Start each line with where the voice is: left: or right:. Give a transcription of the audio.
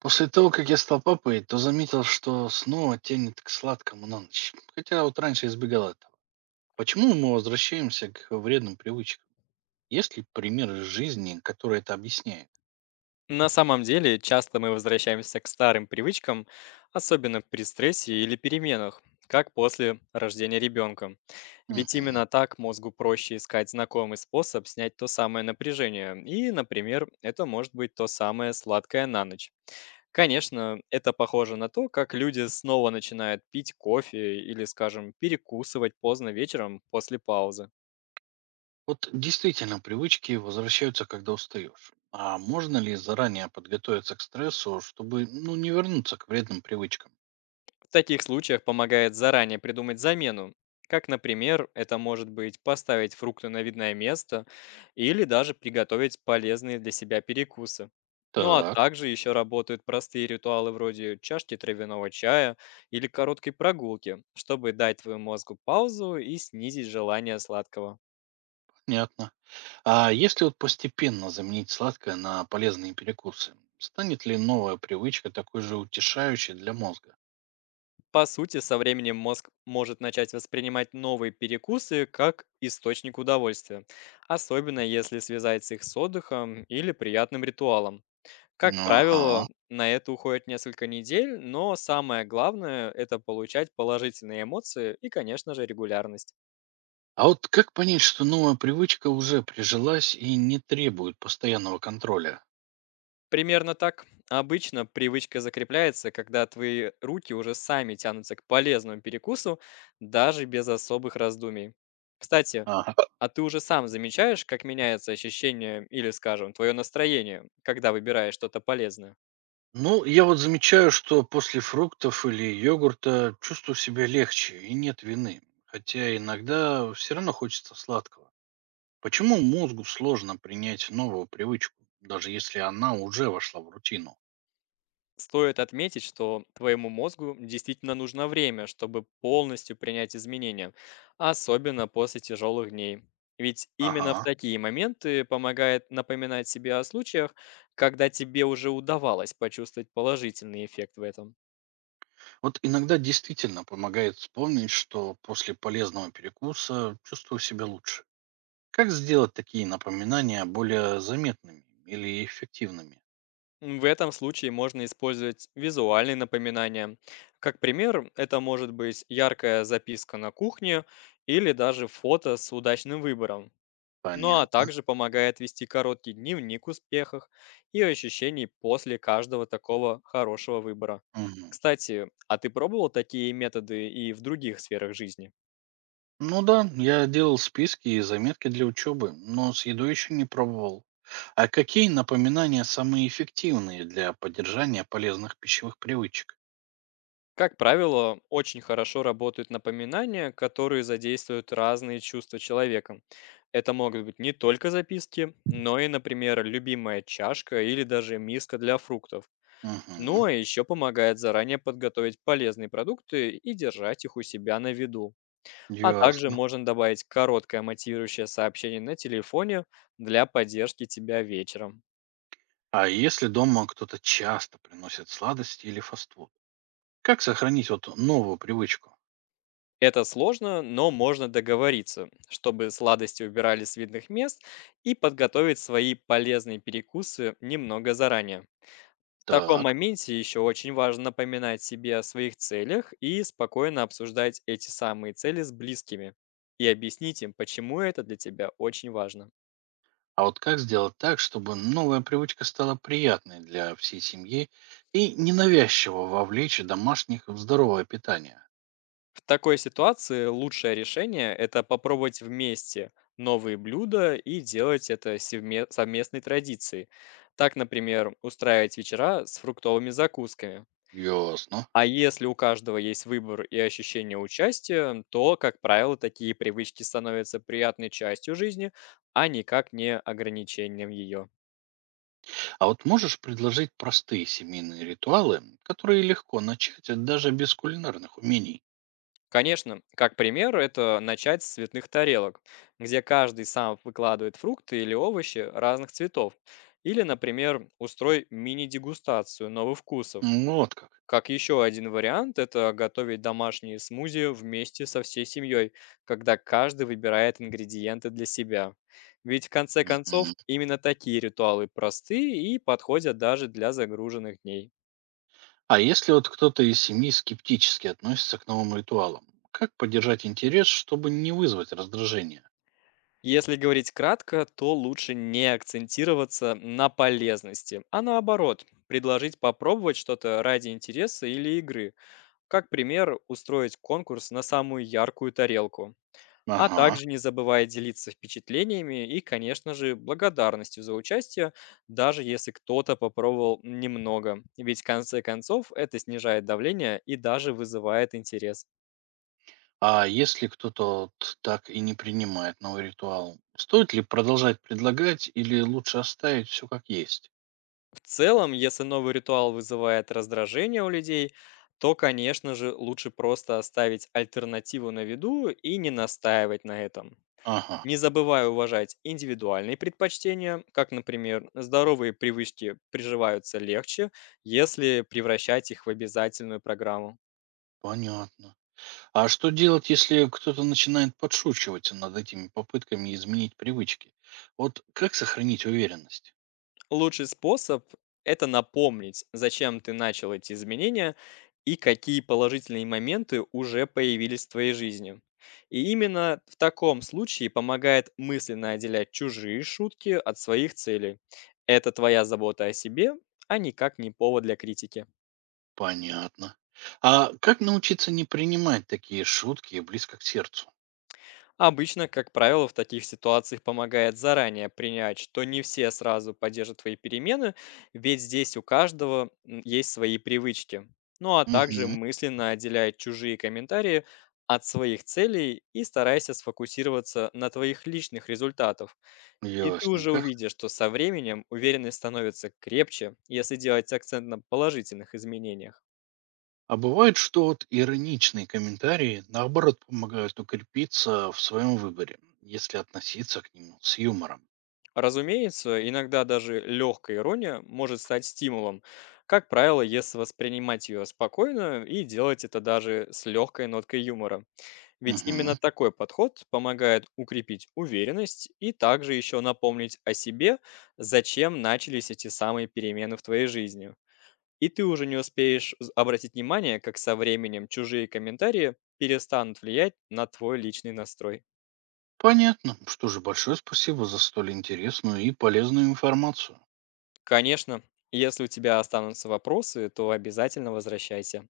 right: После того, как я стал папой, то заметил, что снова тянет к сладкому на ночь. Хотя вот раньше избегал этого. Почему мы возвращаемся к вредным привычкам? Есть ли пример из жизни, который это объясняет?
left: На самом деле, часто мы возвращаемся к старым привычкам, особенно при стрессе или переменах, как после рождения ребенка. Ведь
right: Мгм.
left: именно так мозгу проще искать знакомый способ снять то самое напряжение. И, например, это может быть то самое сладкое на ночь. Конечно, это похоже на то, как люди снова начинают пить кофе или, скажем, перекусывать поздно вечером после паузы.
right: Вот действительно, привычки возвращаются, когда устаешь. А можно ли заранее подготовиться к стрессу, чтобы не вернуться к вредным привычкам?
left: В таких случаях помогает заранее придумать замену. Как, например, это может быть поставить фрукты на видное место или даже приготовить полезные для себя перекусы. Ну а
right: Так,
left: также еще работают простые ритуалы вроде чашки травяного чая или короткой прогулки, чтобы дать твоему мозгу паузу и снизить желание сладкого.
right: понятно. А если вот постепенно заменить сладкое на полезные перекусы, станет ли новая привычка такой же утешающей для мозга?
left: По сути, со временем мозг может начать воспринимать новые перекусы как источник удовольствия, особенно если связать их с отдыхом или приятным ритуалом. Как правило,
right: Ага.
left: на это уходит несколько недель, но самое главное – это получать положительные эмоции и, конечно же, регулярность.
right: А вот как понять, что новая привычка уже прижилась и не требует постоянного контроля?
left: Примерно так. Обычно привычка закрепляется, когда твои руки уже сами тянутся к полезному перекусу, даже без особых раздумий. Кстати,
right: Ага.
left: а ты уже сам замечаешь, как меняется ощущение или, скажем, твое настроение, когда выбираешь что-то полезное?
right: Ну, я вот замечаю, что после фруктов или йогурта чувствую себя легче и нет вины. Хотя иногда все равно хочется сладкого. Почему мозгу сложно принять новую привычку, даже если она уже вошла в рутину?
left: Стоит отметить, что твоему мозгу действительно нужно время, чтобы полностью принять изменения, особенно после тяжелых дней. Ведь именно в
right: Ага.
left: такие моменты помогает напоминать себе о случаях, когда тебе уже удавалось почувствовать положительный эффект в этом.
right: Вот иногда действительно помогает вспомнить, что после полезного перекуса чувствую себя лучше. Как сделать такие напоминания более заметными или эффективными?
left: В этом случае можно использовать визуальные напоминания. Как пример, это может быть яркая записка на кухне или даже фото с удачным выбором. Ну а
right: Понятно.
left: также помогает вести короткий дневник успехах и ощущений после каждого такого хорошего выбора.
right: Мгм.
left: Кстати, а ты пробовал такие методы и в других сферах жизни?
right: Ну да, я делал списки и заметки для учебы, но с едой еще не пробовал. А какие напоминания самые эффективные для поддержания полезных пищевых привычек?
left: Как правило, очень хорошо работают напоминания, которые задействуют разные чувства человека. Это могут быть не только записки, но и, например, любимая чашка или даже миска для фруктов.
right: Угу,
left: Ну а еще помогает заранее подготовить полезные продукты и держать их у себя на виду. А также
right: ясно.
left: можно добавить короткое мотивирующее сообщение на телефоне для поддержки тебя вечером.
right: А если дома кто-то часто приносит сладости или фастфуд? Как сохранить вот новую привычку?
left: Это сложно, но можно договориться, чтобы сладости убирали с видных мест и подготовить свои полезные перекусы немного заранее. В таком
right: Так.
left: моменте еще очень важно напоминать себе о своих целях и спокойно обсуждать эти самые цели с близкими и объяснить им, почему это для тебя очень важно.
right: А вот как сделать так, чтобы новая привычка стала приятной для всей семьи и ненавязчиво вовлечь домашних в здоровое питание?
left: В такой ситуации лучшее решение – это попробовать вместе новые блюда и делать это совместной традицией. Так, например, устраивать вечера с фруктовыми закусками.
right: Ясно.
left: А если у каждого есть выбор и ощущение участия, то, как правило, такие привычки становятся приятной частью жизни, а никак не ограничением ее.
right: А вот можешь предложить простые семейные ритуалы, которые легко начать даже без кулинарных умений?
left: Конечно, как пример, это начать с цветных тарелок, где каждый сам выкладывает фрукты или овощи разных цветов. Или, например, устрой мини-дегустацию новых вкусов.
right: Вот как.
left: Как еще один вариант, это готовить домашние смузи вместе со всей семьей, когда каждый выбирает ингредиенты для себя. Ведь в конце концов,
right: Мгм.
left: именно такие ритуалы просты и подходят даже для загруженных дней.
right: А если вот кто-то из семьи скептически относится к новым ритуалам, как поддержать интерес, чтобы не вызвать раздражение?
left: Если говорить кратко, то лучше не акцентироваться на полезности, а наоборот, предложить попробовать что-то ради интереса или игры. Как пример, устроить конкурс на самую яркую тарелку. А
right: Ага.
left: также не забывая делиться впечатлениями и, конечно же, благодарностью за участие, даже если кто-то попробовал немного. Ведь в конце концов это снижает давление и даже вызывает интерес.
right: А если кто-то вот так и не принимает новый ритуал, стоит ли продолжать предлагать или лучше оставить все как есть?
left: В целом, если новый ритуал вызывает раздражение у людей, то, конечно же, лучше просто оставить альтернативу на виду и не настаивать на этом.
right: Ага,
left: Не забывая уважать индивидуальные предпочтения, как, например, здоровые привычки приживаются легче, если превращать их в обязательную программу.
right: понятно. А что делать, если кто-то начинает подшучивать над этими попытками изменить привычки? Вот как сохранить уверенность?
left: Лучший способ – это напомнить, зачем ты начал эти изменения и какие положительные моменты уже появились в твоей жизни. И именно в таком случае помогает мысленно отделять чужие шутки от своих целей. Это твоя забота о себе, а никак не повод для критики.
right: Понятно. А как научиться не принимать такие шутки близко к сердцу?
left: Обычно, как правило, в таких ситуациях помогает заранее принять, что не все сразу поддержат твои перемены, ведь здесь у каждого есть свои привычки. Ну а также
right: Угу,
left: мысленно отделяй чужие комментарии от своих целей и старайся сфокусироваться на твоих личных результатах. И ты уже
right: ясненько.
left: увидишь, что со временем уверенность становится крепче, если делать акцент на положительных изменениях.
right: А бывает, что вот ироничные комментарии, наоборот, помогают укрепиться в своем выборе, если относиться к нему с юмором.
left: Разумеется, иногда даже легкая ирония может стать стимулом. Как правило, если воспринимать ее спокойно и делать это даже с легкой ноткой юмора. Ведь
right: Мгм.
left: именно такой подход помогает укрепить уверенность и также еще напомнить о себе, зачем начались эти самые перемены в твоей жизни. И ты уже не успеешь обратить внимание, как со временем чужие комментарии перестанут влиять на твой личный настрой.
right: Понятно. Что же, большое спасибо за столь интересную и полезную информацию.
left: Конечно, если у тебя останутся вопросы, то обязательно возвращайся.